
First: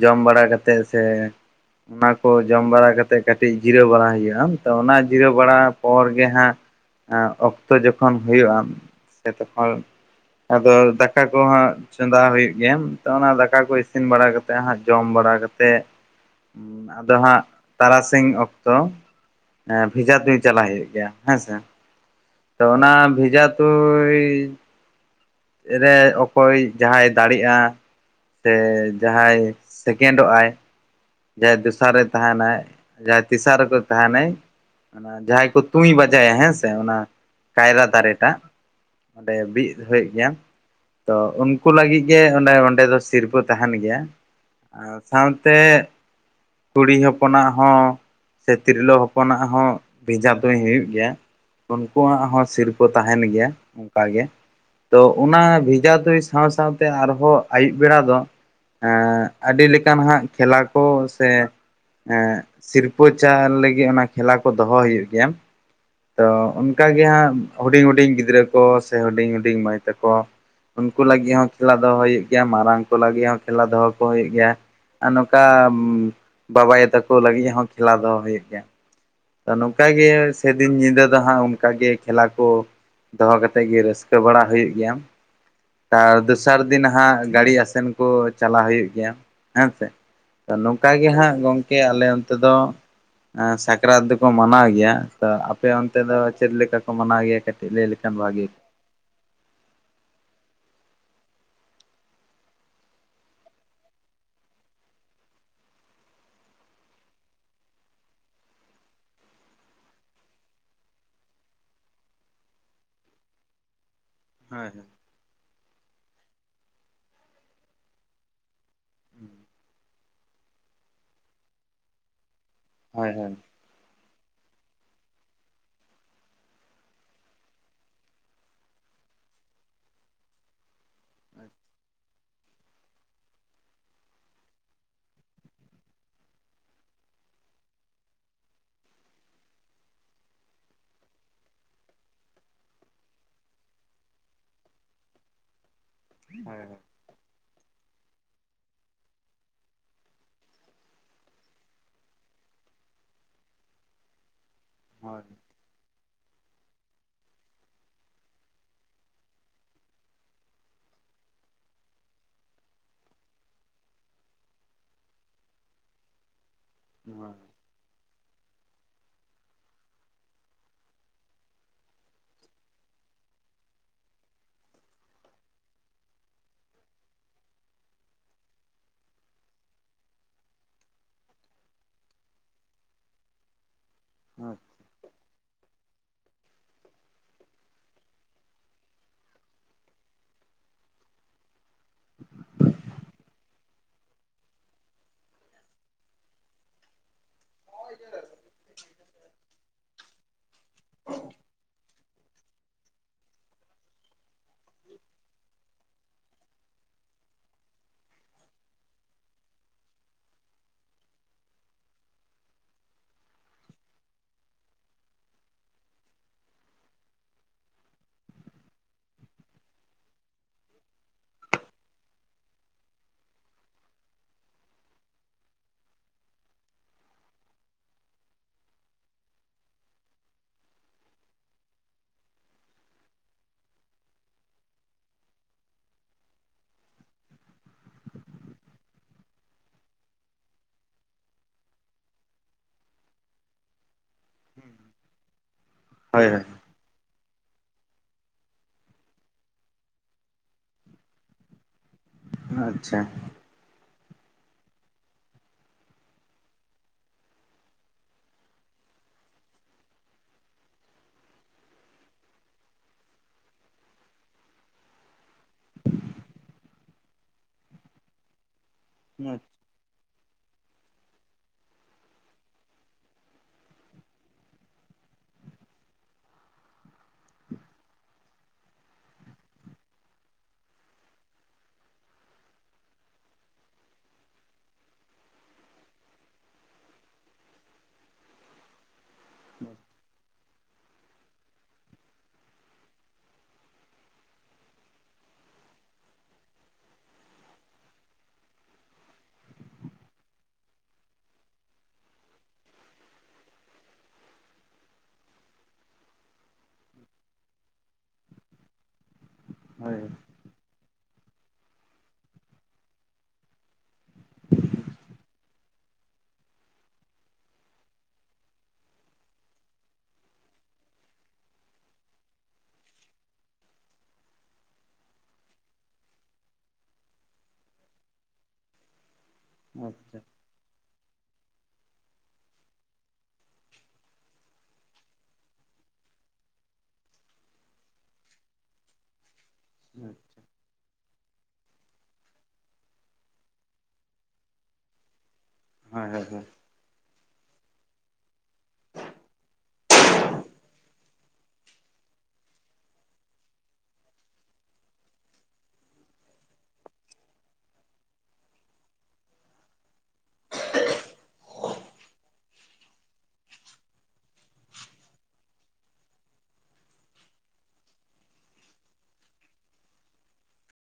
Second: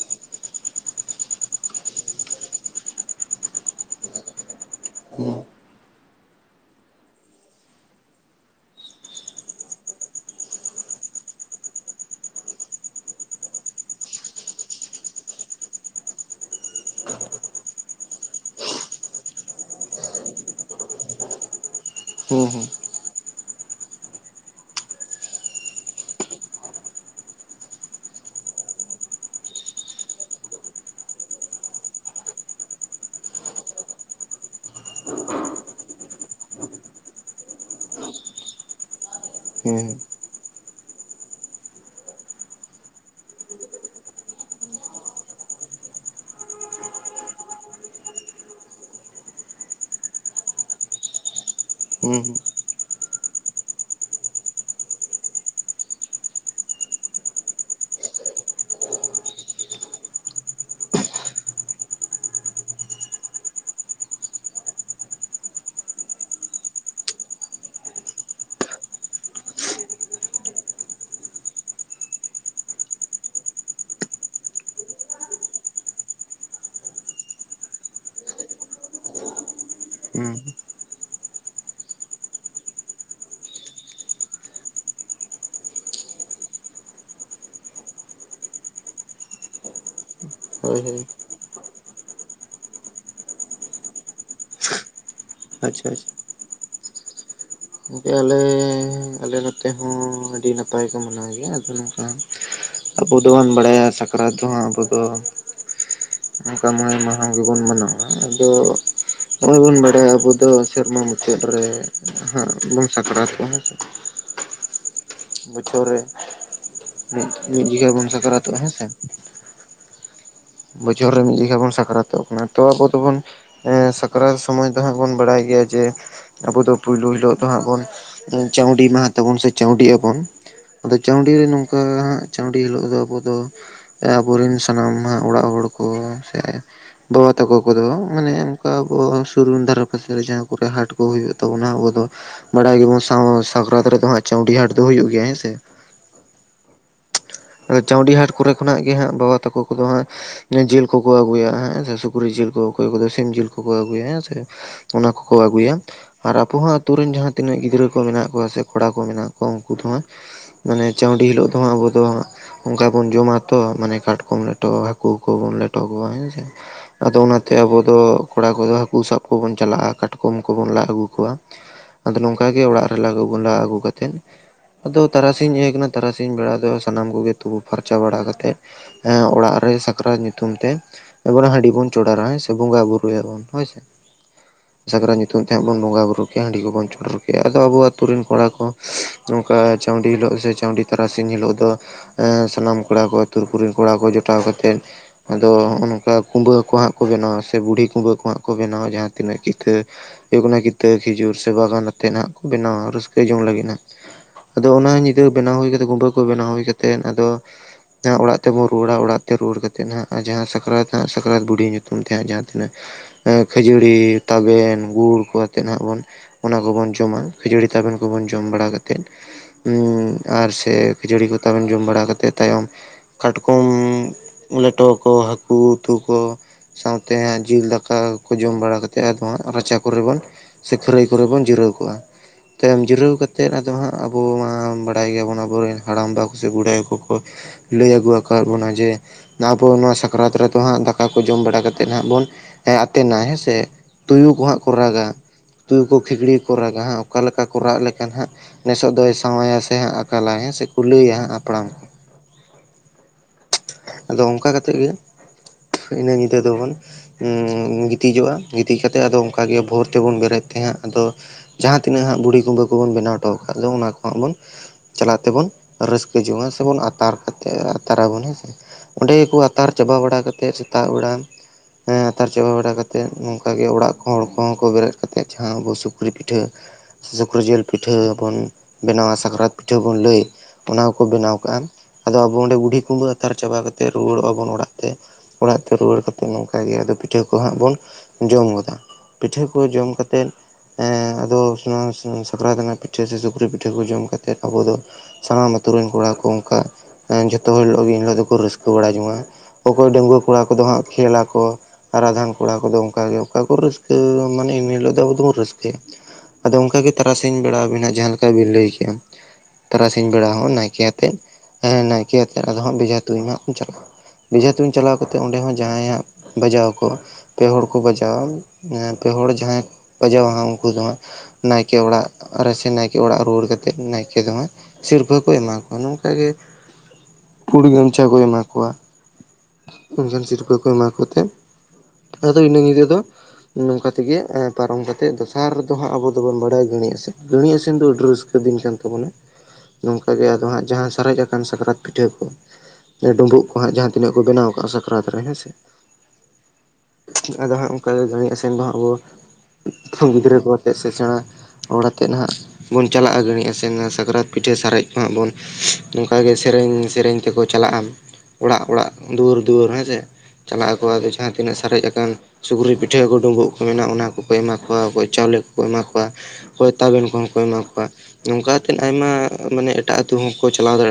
ᱡᱚᱢ ᱵᱟᱲᱟ ᱠᱟᱛᱮᱫ ᱥᱮ ᱚᱱᱟ ᱠᱚ ᱡᱚᱢ ᱵᱟᱲᱟ ᱠᱟᱛᱮᱜ ᱠᱟᱹᱴᱤᱡ ᱡᱤᱨᱟᱹᱣ ᱵᱟᱲᱟ ᱦᱩᱭᱩᱜ-ᱟ᱾ ᱛᱚ ᱚᱱᱟ ᱡᱤᱨᱟᱹᱣ ᱵᱟᱲᱟ ᱯᱚᱨ ᱜᱮ ᱦᱟᱸᱜ ᱚᱠᱛᱚ ᱡᱚᱠᱷᱚᱱ ᱦᱩᱭᱩᱜ-ᱟ ᱥᱮ ᱛᱚᱠᱷᱚᱱ ᱟᱫᱚ ᱫᱟᱠᱟ ᱠᱚ ᱦᱟᱸᱜ ᱪᱚᱸᱫᱟ ᱦᱩᱭᱩᱜ ᱜᱮᱭᱟ ᱛᱚ ᱚᱱᱟ ᱫᱟᱠᱟ ᱠᱚ ᱤᱥᱤᱱ ᱵᱟᱲᱟ ᱠᱟᱛᱮᱫ ᱦᱟᱸᱜ ᱡᱚᱢ ᱵᱟᱲᱟ ᱠᱟᱛᱮᱜ ᱟᱫᱚ ᱦᱟᱸᱜ ᱛᱟᱨᱟᱥᱤᱧ ᱚᱠᱛᱚ ᱮᱸ ᱵᱮᱷᱟ ᱛᱩᱧ ᱪᱟᱞᱟᱜ ᱦᱩᱭᱩᱜ ᱜᱮᱭᱟ ᱦᱮᱸ ᱥᱮ᱾ ᱛᱚ ᱚᱱᱟ ᱵᱷᱮᱡᱟ ᱛᱩᱧ᱾ ᱨᱮ ᱚᱠᱚᱭ ᱡᱟᱦᱟᱸᱭ ᱫᱟᱲᱤᱜ-ᱟ᱾ ᱥᱮ ᱡᱟᱦᱟᱸᱭ ᱥᱮᱠᱮᱱᱰᱚᱜᱼᱟᱭ᱾ ᱡᱟᱦᱟᱸᱭ ᱫᱚᱥᱟᱨ ᱨᱮᱭ ᱛᱟᱦᱮᱱᱟᱭ ᱡᱟᱦᱟᱸᱭ ᱛᱮᱥᱟᱨ ᱨᱮᱠᱚ ᱛᱟᱦᱮᱱᱟᱭ᱾ ᱡᱟᱦᱟᱸᱭ ᱠᱚ ᱛᱩᱧ ᱵᱟᱡᱟᱭᱟ ᱦᱮᱸᱥᱮ ᱚᱱᱟ ᱠᱟᱭᱨᱟ ᱫᱟᱨᱮᱴᱟᱜ ᱥᱮ ᱵᱤᱫ ᱦᱮᱸ ᱠᱮᱜ ᱜᱮᱭᱟᱢ᱾ ᱛᱚ ᱩᱱᱠᱩ ᱞᱟᱹᱜᱤᱫ ᱜᱮ ᱚᱱᱮ ᱚᱸᱰᱮ ᱫᱚ ᱥᱤᱨᱯᱟᱹ ᱛᱟᱦᱮᱱ ᱜᱮᱭᱟ᱾ ᱥᱟᱶᱛᱮ ᱠᱩᱲᱤ ᱦᱚᱯᱚᱱᱟᱜ ᱦᱚᱸ᱾ ᱥᱮ ᱛᱤᱨᱞᱟᱹ ᱦᱚᱯᱚᱱᱟᱜ ᱦᱚᱸ ᱵᱷᱮᱡᱟ ᱛᱩᱧ ᱦᱩᱭᱩᱜ ᱜᱮᱭᱟ᱾ ᱦᱮᱸ ᱩᱱᱠᱩᱣᱟᱜ ᱦᱮᱸ ᱦᱚᱸ ᱥᱤᱨᱯᱟᱹ ᱛᱟᱦᱮᱱ ᱜᱮᱭᱟ ᱚᱱᱠᱟ ᱜᱮ᱾ ᱛᱚ ᱚᱱᱟ ᱵᱷᱮᱡᱟ ᱛᱩᱧ ᱥᱟᱶ ᱥᱟᱶᱛᱮ ᱟᱨᱦᱚᱸ ᱟᱹᱭᱩᱵ ᱵᱮᱲᱟ ᱫᱚ ᱮᱸᱜ ᱟᱹᱰᱤ ᱞᱮᱠᱟᱱ ᱦᱟᱸᱜ ᱠᱷᱮᱞᱟ ᱠᱩ ᱥᱮ ᱮᱸᱜ ᱥᱤᱨᱯᱟᱹ ᱪᱟᱞ ᱞᱟᱹᱜᱤᱜ ᱚᱱᱟ ᱠᱷᱮᱞᱟ ᱠᱚ ᱫᱚᱦᱚ ᱦᱩᱭᱩᱜ ᱜᱮᱭᱟ᱾ ᱛᱚ ᱚᱱᱠᱟ ᱜᱮ ᱦᱟᱸᱜ ᱦᱩᱰᱤᱧ ᱦᱩᱰᱤᱧ ᱜᱤᱫᱽᱨᱟᱹ ᱠᱚ, ᱥᱮ ᱦᱩᱰᱤᱧ ᱦᱩᱰᱤᱧ ᱢᱟᱹᱭ ᱛᱟᱠᱚ ᱩᱱᱠᱩ ᱞᱟᱹᱜᱤᱫ ᱦᱚᱸ ᱠᱷᱮᱞᱟ ᱫᱚᱦᱚ ᱦᱩᱭᱩᱜ ᱜᱮᱭᱟ᱾ ᱢᱟᱨᱟᱝ ᱠᱚ ᱞᱟᱹᱜᱤᱫ ᱦᱚᱸ ᱠᱷᱮᱞᱟ ᱫᱚᱦᱚ ᱠᱚ ᱦᱩᱭᱩᱜ ᱜᱮᱭᱟ᱾ ᱟᱨ ᱱᱚᱝᱠᱟ ᱵᱟᱵᱟᱭᱳ ᱛᱟᱠᱚ ᱞᱟᱹᱜᱤᱫ ᱦᱚᱸ ᱠᱷᱮᱞᱟ ᱫᱚᱦᱚ ᱦᱩᱭᱩᱜ ᱜᱮᱭᱟ᱾ ᱱᱚᱝᱠᱟ ᱜᱮ ᱦᱮᱸ ᱥᱮᱫᱤᱱ ᱧᱤᱫᱟᱹ ᱫᱚ ᱦᱟᱸᱜ ᱚᱱᱠᱟᱜᱮ ᱠᱷᱮᱞᱟ ᱠᱚ ᱫᱚᱦᱚ ᱠᱟᱛᱮᱫ ᱜᱮ ᱨᱟᱹᱥᱠᱟᱹ ᱵᱟᱲᱟ ᱦᱩᱭᱩᱜ ᱜᱮᱭᱟ᱾ ᱛᱟᱨ ᱫᱚᱥᱟᱨ ᱫᱤᱱ ᱦᱟᱸᱜ ᱜᱟᱹᱬᱤ ᱟᱥᱮᱱ ᱠᱚ ᱪᱟᱞᱟᱣ ᱦᱩᱭᱩᱜ ᱜᱮᱭᱟ᱾ ᱦᱮᱸ ᱥᱮ ᱦᱳᱭ ᱱᱚᱝᱠᱟ ᱦᱳᱭ ᱜᱮ ᱦᱟᱸᱜ ᱜᱚᱢᱠᱮ ᱟᱞᱮ ᱚᱱᱛᱮ ᱫᱚ ᱥᱟᱠᱨᱟᱛ ᱫᱚᱠᱚ ᱢᱟᱱᱟᱣ ᱜᱮᱭᱟ ᱛᱚ ᱟᱯᱮ ᱟᱪᱪᱷᱟ ᱚᱱᱛᱮ ᱟᱪᱪᱷᱟ ᱫᱚ ᱪᱮᱫ ᱞᱮᱠᱟ ᱠᱚ ᱢᱟᱱᱟᱣ ᱜᱮᱭᱟ ᱠᱟᱹᱴᱤᱡ ᱞᱟᱹᱭ ᱞᱮᱠᱷᱟᱱ ᱟᱞᱮ, ᱵᱷᱟᱜᱮ ᱟᱞᱮ ᱱᱚᱛᱮ ᱦᱚᱸ ᱟᱹᱰᱤ ᱱᱟᱯᱟᱭ ᱠᱚ ᱢᱟᱱᱟᱣ ᱜᱮᱭᱟ ᱟᱫᱚ ᱱᱚᱝᱠᱟ ᱟᱵᱚ ᱫᱚᱵᱚᱱ ᱵᱟᱲᱟᱭᱟ ᱥᱟᱠᱨᱟᱛᱷ ᱫᱚ ᱦᱟᱸᱜ ᱟᱵᱚ ᱫᱚ᱾ ᱚᱱᱠᱟ ᱢᱚᱬᱮ ᱢᱟᱦᱟ ᱜᱮᱵᱚᱱ ᱢᱟᱱᱟᱣᱟ᱾ ᱟᱫᱚ ᱱᱚᱜᱼᱚᱭ ᱵᱚᱱ ᱵᱟᱲᱟᱭᱟ ᱟᱵᱚ ᱫᱚ ᱥᱮᱨᱢᱟ ᱢᱩᱪᱟᱹᱫ ᱨᱮ ᱦᱟᱸᱜ ᱵᱚᱱ ᱥᱟᱠᱨᱟᱛᱚᱜᱼᱟ᱾ ᱦᱮᱸ ᱥᱮ ᱦᱮᱸ ᱵᱚᱪᱷᱚᱨ ᱨᱮ ᱢᱤᱫ ᱢᱤᱫ ᱡᱚᱠᱷᱟ ᱵᱚᱱ ᱥᱟᱠᱨᱟᱛᱚᱜᱼᱟ᱾ ᱦᱮᱸᱥᱮ ᱵᱚᱪᱷᱚᱨ ᱨᱮ ᱢᱤᱫ ᱡᱚᱠᱷᱟ ᱜᱮᱵᱚᱱ ᱥᱟᱠᱨᱟᱛᱚᱜ ᱠᱟᱱᱟ ᱛᱚ ᱟᱵᱚ ᱦᱳᱭ ᱦᱳᱭ ᱫᱚᱵᱚᱱ᱾ ᱦᱳᱭ ᱮᱸ ᱥᱟᱠᱨᱟᱛ ᱥᱚᱢᱚᱭ ᱫᱚ ᱦᱟᱸᱜ ᱵᱚᱱ ᱵᱟᱲᱟᱭ ᱜᱮᱭᱟ ᱡᱮ ᱟᱵᱚ ᱫᱚ ᱯᱩᱭᱞᱩ ᱦᱤᱞᱳ ᱫᱚ ᱦᱟᱸᱜ ᱵᱚᱱ ᱪᱟᱹᱣᱰᱤ ᱢᱟᱦᱟ ᱛᱟᱵᱚᱱ ᱥᱮ ᱪᱟᱹᱣᱰᱤᱜ ᱟᱵᱚᱱ᱾ ᱟᱫᱚ ᱪᱟᱹᱣᱰᱤ ᱨᱮ ᱱᱚᱝᱠᱟ ᱦᱟᱸᱜ ᱪᱟᱹᱣᱰᱤ ᱦᱤᱞᱳᱜ ᱫᱚ ᱟᱵᱚ ᱫᱚ ᱟᱵᱚᱨᱮᱱ ᱥᱟᱱᱟᱢ ᱦᱟᱸᱜ ᱚᱲᱟᱜ ᱦᱚᱲ ᱠᱚ ᱥᱮ ᱵᱟᱵᱟ ᱛᱟᱠᱚ ᱠᱚᱫᱚ ᱢᱟᱱᱮ ᱚᱱᱠᱟ ᱟᱵᱚ ᱥᱩᱨᱮᱱ ᱫᱷᱟᱨᱟ ᱯᱟᱥᱮ ᱨᱮ, ᱡᱟᱦᱟᱸ ᱠᱚᱨᱮ ᱦᱟᱴ ᱠᱚ ᱦᱩᱭᱩᱜ ᱛᱟᱵᱚᱱᱟ ᱟᱵᱚ ᱫᱚ ᱵᱟᱲᱟᱭ ᱜᱮᱵᱚᱱ ᱥᱟᱠᱨᱟᱛ ᱨᱮᱫᱚ ᱦᱟᱸᱜ ᱪᱟᱹᱣᱰᱤ ᱦᱟᱴ ᱫᱚ ᱦᱩᱭᱩᱜ ᱜᱮᱭᱟ ᱦᱮᱸ ᱥᱮ ᱦᱚᱭ ᱦᱚ <unintelligible> ᱪᱟᱹᱶᱰᱤ ᱦᱟᱴ ᱠᱚᱨᱮ ᱠᱷᱚᱱᱟᱜ ᱜᱮ ᱦᱟᱸᱜ ᱵᱟᱵᱟ ᱛᱟᱠᱚ ᱠᱚᱫᱚ ᱦᱟᱸᱜ ᱡᱤᱞ ᱠᱚᱠᱚ ᱟᱹᱜᱩᱭᱟ ᱦᱮᱸ ᱥᱮ ᱥᱩᱠᱨᱤ ᱡᱤᱞ ᱠᱚ ᱚᱠᱚᱭ ᱠᱚᱫᱚ ᱥᱤᱢ ᱡᱤᱞ ᱠᱚᱠᱚ ᱟᱹᱜᱩᱭᱟ ᱦᱮᱸ ᱥᱮ ᱚᱱᱟ ᱦᱳᱭ ᱠᱚᱠᱚ ᱟᱹᱜᱩᱭᱟ ᱟᱨ ᱟᱵᱚ ᱦᱚᱸ ᱟᱛᱩᱨ ᱨᱮᱱ ᱡᱟᱦᱟᱸ ᱛᱤᱱᱟᱹᱜ ᱜᱤᱫᱽᱨᱟᱹ ᱠᱚ ᱢᱮᱱᱟᱜ ᱠᱚᱣᱟ ᱥᱮ ᱠᱚᱲᱟ ᱠᱚ ᱢᱮᱱᱟᱜ ᱠᱚᱣᱟ ᱩᱱᱠᱩ ᱫᱚ ᱢᱟᱱᱮ ᱪᱟᱹᱣᱰᱤ ᱦᱤᱞᱳᱜ ᱫᱚ ᱦᱟᱸᱜ ᱟᱵᱚ ᱫᱚ ᱦᱟᱸᱜ ᱚᱱᱠᱟ ᱵᱚᱱ ᱡᱚᱢᱟ, ᱛᱚ ᱢᱟᱱᱮ ᱠᱟᱴᱠᱚᱢ ᱞᱮᱴᱚ ᱦᱟᱹᱠᱩ ᱠᱚ ᱠᱚᱵᱚᱱ ᱞᱮᱴᱚ ᱠᱚᱣᱟ, ᱦᱮᱸᱥᱮ ᱟᱫᱚ ᱚᱱᱟᱛᱮ ᱟᱵᱚ ᱫᱚ ᱠᱚᱲᱟ ᱠᱚᱫᱚ ᱦᱟᱹᱠᱩ ᱥᱟᱵ ᱠᱚᱵᱚᱱ ᱪᱟᱞᱟᱜᱼᱟ᱾ ᱠᱟᱴᱠᱚᱢ ᱠᱚᱵᱚᱱ ᱞᱟᱜ ᱟᱹᱜᱩ ᱠᱚᱣᱟ᱾ ᱟᱫᱚ ᱱᱚᱝᱠ ᱜᱮ ᱚᱲᱟᱜ ᱨᱮ ᱞᱟ ᱟᱹᱜᱩ ᱞᱟ ᱟ. ᱜᱩ ᱠᱟᱛᱮᱜ ᱟᱫᱚ ᱛᱟᱨᱟᱥᱤᱧ ᱦᱮᱜ ᱠᱟᱱᱟ ᱛᱟᱨᱟᱥᱤᱧ ᱵᱮᱲᱟ ᱫᱚ ᱥᱟᱱᱟᱢ ᱠᱚᱜᱮ ᱛᱩᱲᱩ ᱯᱷᱟᱨᱪᱟ ᱵᱟᱲᱟ ᱠᱟᱛᱮᱫ᱾ ᱮᱸ ᱚᱲᱟᱜ ᱨᱮ ᱥᱟᱠᱨᱟᱛ ᱧᱩᱛᱩᱢ ᱛᱮ ᱛᱟᱯᱚᱨᱮ ᱦᱟᱺᱰᱤ ᱵᱚᱱ ᱪᱚᱰᱟᱨᱟ ᱦᱮᱸ ᱥᱮ ᱵᱚᱸᱜᱟ ᱵᱩᱨᱩᱭᱟᱵᱚᱱ ᱦᱳᱭ ᱥᱮ ᱟᱪᱪᱷᱟ᱾ ᱥᱟᱠᱨᱟᱛ ᱧᱩᱛᱩᱢ ᱛᱮ ᱦᱟᱸᱜ ᱵᱚᱱ ᱵᱚᱸᱜᱟ ᱵᱩᱨᱩ ᱠᱮᱜᱼᱟ᱾ ᱦᱟᱺᱰᱤ ᱠᱚᱵᱚᱱ ᱪᱚᱰᱚᱨ ᱠᱮᱜᱼᱟ ᱟᱫᱚ ᱟᱵᱚ ᱟ. ᱛᱩ ᱨᱮᱱ ᱠᱚᱲᱟ ᱠᱚ ᱱᱚᱝᱠᱟ ᱪᱟᱣᱶᱰᱤ ᱦᱤᱞᱳᱜ ᱥᱮ ᱪᱟᱹᱶᱰᱤ ᱛᱟᱨᱟᱥᱤᱧ ᱦᱤᱞᱳᱜ ᱫᱚ ᱮᱸ ᱥᱟᱱᱟᱢ ᱠᱚᱲᱟ ᱠᱚ ᱟᱹᱛᱩ ᱠᱚᱨᱮᱱ ᱠᱚᱲᱟ ᱠᱚ ᱡᱚᱴᱟᱣ ᱠᱟ ᱠᱟᱛᱮᱫ ᱟᱫᱚ ᱱᱚᱜᱚᱭ ᱱᱚᱝᱠᱟ ᱠᱩᱢᱵᱟᱹ ᱠᱚ ᱦᱟᱸᱜ ᱠᱚ ᱵᱮᱱᱟᱣᱟ ᱥᱮ ᱵᱩᱲᱦᱤ ᱠᱩᱵᱟᱹ ᱠᱚ ᱦᱟᱸᱜ ᱠᱚ ᱵᱮᱱᱟᱣ-ᱟ ᱡᱟᱦᱟᱸ ᱛᱤᱱᱟᱹᱜ ᱠᱤᱛᱟᱹ ᱦᱩᱭᱩᱜ ᱠᱟᱱᱟ ᱠᱤᱛᱟᱹ ᱠᱷᱤᱡᱩᱨ ᱥᱮ ᱵᱟᱜᱟᱱ ᱟᱛᱮᱜ ᱦᱟᱸᱜ ᱠᱚ ᱵᱮᱱᱟᱣᱟ ᱨᱟᱹᱥᱠᱟᱹ ᱡᱚᱝ ᱞᱟᱹᱜᱤᱫ ᱦᱟᱸᱜ ᱟᱫᱚ ᱚᱱᱟ ᱧᱤᱫᱟᱹ ᱵᱮᱱᱟᱣ ᱦᱩᱭ ᱠᱟᱛᱮ ᱠᱩᱢᱵᱟᱹ ᱠᱚ ᱵᱮᱱᱟᱣ ᱦᱩᱭ ᱠᱟᱛᱮᱫ ᱟᱫᱚ ᱡᱟᱦᱟᱸ ᱚᱲᱟᱜ ᱛᱮᱵᱚᱱ ᱨᱩᱣᱟᱹᱲᱟ ᱚᱲᱟᱜ ᱛᱮ ᱨᱩᱣᱟᱹᱲ ᱠᱟᱛᱮᱫ ᱦᱟᱸᱜ ᱟᱨ ᱡᱟᱦᱟᱸ ᱥᱟᱠᱨᱟᱛ ᱦᱟᱸᱜ ᱥᱟᱠᱨᱟᱛ ᱵᱩᱰᱷᱤ ᱧᱩᱛᱩᱢ ᱛᱮ ᱡᱟᱦᱟᱸ ᱛᱤᱱᱟᱹᱜ ᱠᱷᱟᱹᱡᱟᱹᱲᱤ ᱛᱟᱵᱮᱱ ᱜᱩᱲ ᱠᱚ ᱟᱛᱮᱜ ᱱᱟᱦᱜ ᱵᱚᱱ ᱚᱱᱟ ᱠᱚᱵᱚᱱ ᱡᱚᱢᱟ ᱠᱷᱟᱹᱡᱟᱹᱲᱤ ᱛᱟᱵᱮᱱ ᱠᱚᱵᱚᱱ ᱡᱚᱢ ᱵᱟᱲᱟ ᱠᱟᱛᱮᱫ ᱩᱸ ᱟᱨ ᱥᱮ ᱠᱷᱟᱹᱡᱟᱹᱲᱤ ᱠᱚ ᱛᱟᱵᱮᱱ ᱡᱚᱢ ᱵᱟᱲᱟ ᱠᱟᱛᱮᱫ ᱛᱟᱭᱚᱢ ᱠᱟᱴᱠᱚᱢ ᱞᱮᱴᱚ ᱠᱚ ᱦᱟᱹᱠᱩ ᱩᱛᱩ ᱠᱚ ᱥᱟᱶᱛᱮ ᱦᱟᱸᱜ ᱡᱤᱞ ᱫᱟᱠᱟ ᱠᱚ ᱡᱚᱢ ᱵᱟᱲᱟ ᱠᱟᱛᱮᱫ ᱟᱫᱚ ᱨᱟᱪᱟ ᱠᱚᱨᱮ ᱵᱚᱱ ᱥᱮ ᱠᱷᱟᱹᱨᱟᱹᱭ ᱠᱚᱨᱮ ᱵᱚᱱ ᱡᱤᱨᱟᱹᱣ ᱠᱚᱜᱼᱟ ᱛᱟᱭᱚᱢ ᱡᱤᱨᱟᱹᱣ ᱠᱟᱛᱮᱫ ᱟᱫᱚ ᱦᱟᱸᱜ ᱟᱵᱚ ᱢᱟ ᱵᱟᱲᱟᱭ ᱜᱮᱭᱟᱵᱚᱱ ᱟᱵᱚᱨᱮᱱ ᱦᱟᱲᱟᱢ ᱵᱟ ᱥᱮ ᱵᱩᱰᱤ ᱟᱭᱳ ᱠᱚᱠᱚ ᱞᱟᱹᱭ ᱟᱹᱜᱩ ᱟᱠᱟᱫ ᱵᱚᱱᱟ ᱡᱮ ᱟᱵᱚ ᱱᱚᱣᱟ ᱥᱟᱠᱨᱟᱛ ᱨᱮᱫᱚ ᱦᱟᱸᱜ ᱫᱟᱠᱟ ᱠᱚ ᱡᱚᱢ ᱵᱟᱲᱟ ᱠᱟᱛᱮᱜ ᱦᱟᱸᱜ ᱵᱚᱱ ᱟᱛᱮᱱᱟ ᱦᱮᱸᱥᱮ ᱛᱩᱭᱩ ᱠᱚ ᱦᱟᱸᱜ ᱠᱚ ᱨᱟᱜᱟ ᱛᱩᱭᱩ ᱠᱚ ᱦᱳᱭ ᱠᱷᱤᱠᱲᱤ ᱦᱳᱭ ᱠᱚ ᱨᱟᱜᱟ ᱞᱟᱦᱟ ᱚᱠᱟ ᱞᱮᱠᱟ ᱠᱚ ᱨᱟᱜ ᱞᱮᱠᱷᱟᱱ ᱦᱟᱸᱜ ᱱᱮᱥᱚᱜ ᱫᱚᱭ ᱥᱟᱶᱟᱭᱟ ᱥᱮ ᱦᱟᱸᱜ ᱟᱠᱟᱞᱟᱭ ᱦᱮᱸ ᱥᱮ ᱠᱩᱞᱟᱹᱭᱟ ᱦᱟᱸᱜ ᱦᱟᱯᱲᱟᱢ ᱠᱚ ᱟᱪᱪᱷᱟ ᱟᱫᱚ ᱚᱱᱠᱟ ᱠᱟᱛᱮᱫ ᱜᱮ ᱤᱱᱟᱹ ᱧᱤᱫᱟᱹ ᱫᱚᱵᱚᱱ ᱜᱤᱛᱤᱡᱚᱜᱼᱟ ᱜᱤᱛᱤᱡ ᱠᱟᱛᱮᱜ ᱟᱫᱚ ᱚᱱᱠᱟᱜᱮ ᱵᱷᱳᱨ ᱛᱮᱵᱚᱱ ᱵᱮᱨᱮᱫ ᱛᱮᱦᱟᱸᱜ ᱟᱫᱚ ᱡᱟᱦᱟᱸ ᱛᱤᱱᱟᱹᱜ ᱦᱟᱸᱜ ᱵᱩᱲᱦᱤ ᱠᱩᱢᱵᱟᱹ ᱠᱚᱵᱚᱱ ᱵᱮᱱᱟᱣ ᱦᱚᱴᱚ ᱟᱠᱟᱫ ᱫᱚ ᱚᱱᱟ ᱠᱚ ᱦᱟᱸᱜ ᱵᱚᱱ ᱪᱟᱞᱟᱜ ᱛᱮᱵᱚᱱ ᱨᱟᱹᱥᱠᱟᱹ ᱡᱚᱝᱼᱟ ᱥᱮᱵᱚᱱ ᱟᱛᱟᱨ ᱠᱟᱛᱮ ᱟᱛᱟᱨ ᱟᱵᱚᱱ ᱦᱮᱸ ᱥᱮ ᱚᱸᱰᱮ ᱦᱳᱭ ᱠᱚ ᱟᱪᱪᱷᱟ ᱟᱛᱟᱨ ᱪᱟᱵᱟ ᱵᱟᱲᱟ ᱠᱟᱛᱮᱫ ᱥᱮᱛᱟᱜ ᱵᱮᱲᱟ ᱦᱮᱸ ᱟᱛᱟᱨ ᱪᱟᱵᱟ ᱵᱟᱲᱟ ᱠᱟᱛᱮᱜ ᱱᱚᱝᱠᱟᱜᱮ ᱚᱲᱟᱜ ᱦᱚᱲ ᱠᱚᱦᱚᱸ ᱠᱚ ᱵᱮᱨᱮᱫ ᱠᱟᱛᱮᱫ ᱡᱟᱦᱟᱸ ᱟᱵᱚ ᱥᱩᱠᱨᱤ ᱯᱤᱴᱷᱟᱹ ᱥᱩᱠᱨᱤ ᱡᱤᱞ ᱯᱤᱴᱷᱟᱹ ᱵᱚᱱ ᱵᱮᱱᱟᱣᱼᱟ ᱥᱟᱠᱨᱟᱛ ᱯᱤᱴᱷᱟᱹ ᱵᱚᱱ ᱞᱟᱹᱭ ᱚᱱᱟ ᱠᱚ ᱵᱮᱱᱟᱣ ᱠᱟᱜᱼᱟ ᱟᱫᱚ ᱟᱵᱚ ᱚᱸᱰᱮ ᱵᱩᱰᱦᱤ ᱠᱩᱢᱵᱟᱹ ᱟᱛᱟᱨ ᱪᱟᱵᱟ ᱠᱟᱛᱮ ᱨᱩᱣᱟᱹᱲᱚᱜᱼᱟᱵᱚᱱ ᱚᱲᱟᱜ ᱛᱮ ᱚᱲᱟᱜ ᱛᱮ ᱨᱩᱣᱟᱹᱲ ᱠᱟᱛᱮ ᱱᱚᱝᱠᱟ ᱜᱮ ᱟᱫᱚ ᱯᱤᱴᱷᱟᱹ ᱠᱚᱦᱟᱸᱜ ᱵᱚᱱ ᱡᱚᱢ ᱜᱚᱫᱟ ᱯᱤᱴᱷᱟᱹ ᱠᱚ ᱡᱚᱢ ᱠᱟᱛᱮᱫ ᱦᱮᱸ ᱟᱫᱚ ᱥᱟᱠᱨᱟᱛ ᱨᱮᱱᱟᱜ ᱯᱤᱴᱷᱟᱹ ᱥᱮ ᱥᱩᱠᱨᱤ ᱯᱤᱴᱷᱟᱹ ᱠᱚ ᱡᱚᱢ ᱠᱟᱛᱮᱫ ᱟᱵᱚ ᱫᱚ ᱥᱟᱱᱟᱢ ᱟᱛᱳ ᱨᱮᱱ ᱠᱚᱲᱟ ᱠᱚ ᱚᱱᱠᱟ ᱡᱷᱚᱛᱚ ᱦᱤᱞᱳᱜ ᱜᱮ ᱮᱱᱦᱤᱞᱳᱜ ᱫᱚᱠᱚ ᱨᱟᱹᱥᱠᱟᱹ ᱵᱟᱲᱟ ᱡᱚᱝᱟ ᱚᱠᱚᱭ ᱰᱟᱺᱜᱣᱟᱹ ᱠᱚᱲᱟ ᱠᱚᱫᱚ ᱦᱟᱸᱜ ᱠᱷᱮᱞᱟ ᱟᱠ ᱠᱚ ᱟᱨ ᱟᱫᱷᱟᱱ ᱠᱚᱲᱟ ᱠᱚᱫᱚ ᱚᱱᱠᱟᱜᱮ ᱚᱱᱠᱟ ᱠᱚ ᱨᱟᱹᱥᱠᱟᱹ ᱢᱟᱱᱮ ᱮᱱ ᱦᱤᱞᱳᱜ ᱫᱚ ᱟᱵᱚ ᱫᱚᱵᱚᱱ ᱨᱟᱹᱥᱠᱟᱹᱭᱟ ᱟᱫᱚ ᱚᱱᱠᱟᱜᱮ ᱛᱟᱨᱟᱥᱤᱧ ᱵᱮᱲᱟ ᱟᱵᱤᱱ ᱡᱟᱦᱟᱸᱞᱮᱠᱟ ᱵᱤᱱ ᱞᱟᱹᱭ ᱠᱮᱜᱼᱟ ᱦᱳᱭ ᱛᱟᱨᱟᱥᱤᱧ ᱵᱮᱲᱟ ᱦᱚᱸ ᱱᱟᱭᱠᱮ ᱟᱛᱮᱫ ᱱᱟᱭᱠᱮ ᱟᱛᱮ ᱟᱫᱚ ᱦᱟᱸ ᱵᱷᱮᱡᱟ ᱛᱩᱧ ᱦᱟᱸ ᱪᱟᱞᱟᱜᱼᱟ ᱵᱮᱡᱷᱟ ᱛᱩᱧ ᱪᱟᱞᱟᱣ ᱠᱟᱛᱮᱫ ᱚᱸᱰᱮ ᱦᱚᱸ ᱡᱟᱦᱟᱸᱭᱟᱜ ᱵᱟᱡᱟᱣ ᱠᱚ ᱯᱮ ᱦᱚᱲ ᱠᱚ ᱵᱟᱡᱟᱣᱼᱟ ᱯᱮ ᱦᱚᱲ ᱡᱟᱦᱟᱸᱭ ᱵᱟᱡᱟᱣᱟ ᱦᱟᱸᱜ ᱩᱱᱠᱩ ᱫᱚ ᱦᱟᱸᱜ ᱱᱟᱭᱠᱮ ᱚᱲᱟᱜ ᱨᱮᱥᱮ ᱱᱟᱭᱠᱮ ᱚᱲᱟᱜ ᱨᱩᱣᱟᱹᱲ ᱠᱟᱛᱮᱫ ᱱᱟᱭᱠᱮ ᱫᱚ ᱥᱤᱨᱯᱟᱹ ᱠᱚ ᱮᱢᱟ ᱠᱚᱣᱟ ᱱᱚᱝᱠᱟ ᱜᱮ ᱯᱩᱲ ᱜᱟᱢᱪᱷᱟ ᱠᱚ ᱮᱢᱟ ᱠᱚᱣᱟ ᱚᱱᱠᱟᱱ ᱥᱤᱨᱯᱟᱹ ᱠᱚ ᱮᱢᱟ ᱠᱚᱛᱮ ᱟᱫᱚ ᱤᱱᱟᱹ ᱧᱤᱫᱟᱹ ᱫᱚ ᱱᱚᱝᱠᱟ ᱛᱮᱜᱮ ᱯᱟᱨᱚᱢ ᱠᱟᱛᱮᱫ ᱫᱚᱥᱟᱨ ᱨᱮ ᱫᱚ ᱦᱟᱸᱜ ᱟᱵᱚ ᱫᱚᱵᱚᱱ ᱵᱟᱰᱟᱭᱟ ᱜᱟᱹᱲᱭ ᱜᱟᱹᱲᱭ ᱥᱤᱱ ᱫᱚ ᱟᱹᱰᱤ ᱨᱟᱹᱥᱠᱟᱹ ᱫᱤᱱ ᱠᱟᱱ ᱛᱟᱵᱚᱱᱟ ᱱᱚᱠᱟ ᱜᱮ ᱟᱫᱚ ᱦᱸ ᱡᱟᱦᱟᱸ ᱥᱟᱨᱮᱡ ᱟᱱ ᱥᱟᱠᱨᱟᱛ ᱯᱤᱴᱷᱟᱹ ᱠᱚ ᱰᱩᱸᱵᱩᱜ ᱠᱚ ᱦᱟᱸᱜ ᱡᱟᱦᱟᱸ ᱛᱤᱱᱟᱹᱜ ᱠᱚ ᱵᱮᱱᱟᱣ ᱟᱠᱟᱜᱼᱟ ᱥᱟᱠᱨᱟᱛ ᱨᱮ ᱦᱮᱸᱥᱮ ᱦᱳᱭ ᱦᱳᱭ ᱟᱫᱚ ᱦᱟᱸᱜ ᱚᱱᱠᱟ ᱜᱟᱹᱲᱤ ᱟᱥᱮᱱ ᱫᱚ ᱦᱟᱸᱜ ᱟᱵᱚ ᱜᱤᱫᱽᱨᱟᱹ ᱠᱚ ᱟᱛᱮᱫ ᱥᱮ ᱥᱮᱬᱟ ᱦᱚᱲ ᱟᱛᱮᱫ ᱱᱟᱸᱜ ᱵᱚᱱ ᱪᱟᱞᱟᱜᱼᱟ ᱜᱟᱹᱲᱤ ᱟᱥᱮᱱ ᱥᱟᱠᱨᱟᱛ ᱯᱤᱴᱷᱟᱹ ᱯᱤᱴᱷᱟᱹ ᱥᱟᱨᱮᱡ ᱠᱚ ᱦᱟᱸᱜ ᱵᱚᱱ ᱱᱚᱝᱠᱟ ᱜᱮ ᱥᱮᱨᱮᱧ ᱥᱮᱨᱮᱧ ᱛᱮᱠᱚ ᱪᱟᱞᱟᱜᱼᱟ ᱚᱲᱟᱜ ᱚᱲᱟᱜ ᱫᱩᱣᱟᱹᱨ ᱫᱩᱣᱟᱹᱨ ᱦᱮᱸᱥᱮ ᱪᱟᱞᱟᱜ ᱟᱠᱚ ᱟᱫᱚ ᱡᱟᱦᱟᱸ ᱛᱤᱱᱟᱹᱜ ᱥᱟᱨᱮᱡ ᱟᱠᱟᱱ ᱥᱩᱠᱨᱤ ᱯᱤᱴᱷᱟᱹ ᱠᱚ ᱰᱳᱵᱳᱜ ᱠᱚ ᱢᱮᱱᱟᱜᱼᱟ ᱚᱱᱟ ᱠᱚᱠᱚ ᱮᱢᱟ ᱠᱚᱣᱟ ᱚᱠᱚᱭ ᱪᱟᱣᱞᱮ ᱠᱚᱠᱚ ᱮᱢᱟ ᱠᱚᱣᱟ ᱦᱚᱭ ᱛᱟᱵᱮᱱ ᱠᱚᱦᱚᱸ ᱠᱚ ᱮᱢᱟ ᱠᱚᱣᱟ ᱱᱚᱝᱠᱟᱛᱮᱫ ᱟᱭᱢᱟ ᱢᱟᱱᱮ ᱮᱴᱟᱜ ᱟᱹᱛᱩᱳ ᱦᱚᱸᱠᱚ ᱪᱟᱞᱟᱣ ᱫᱟᱲᱮᱭᱟᱜᱼᱟ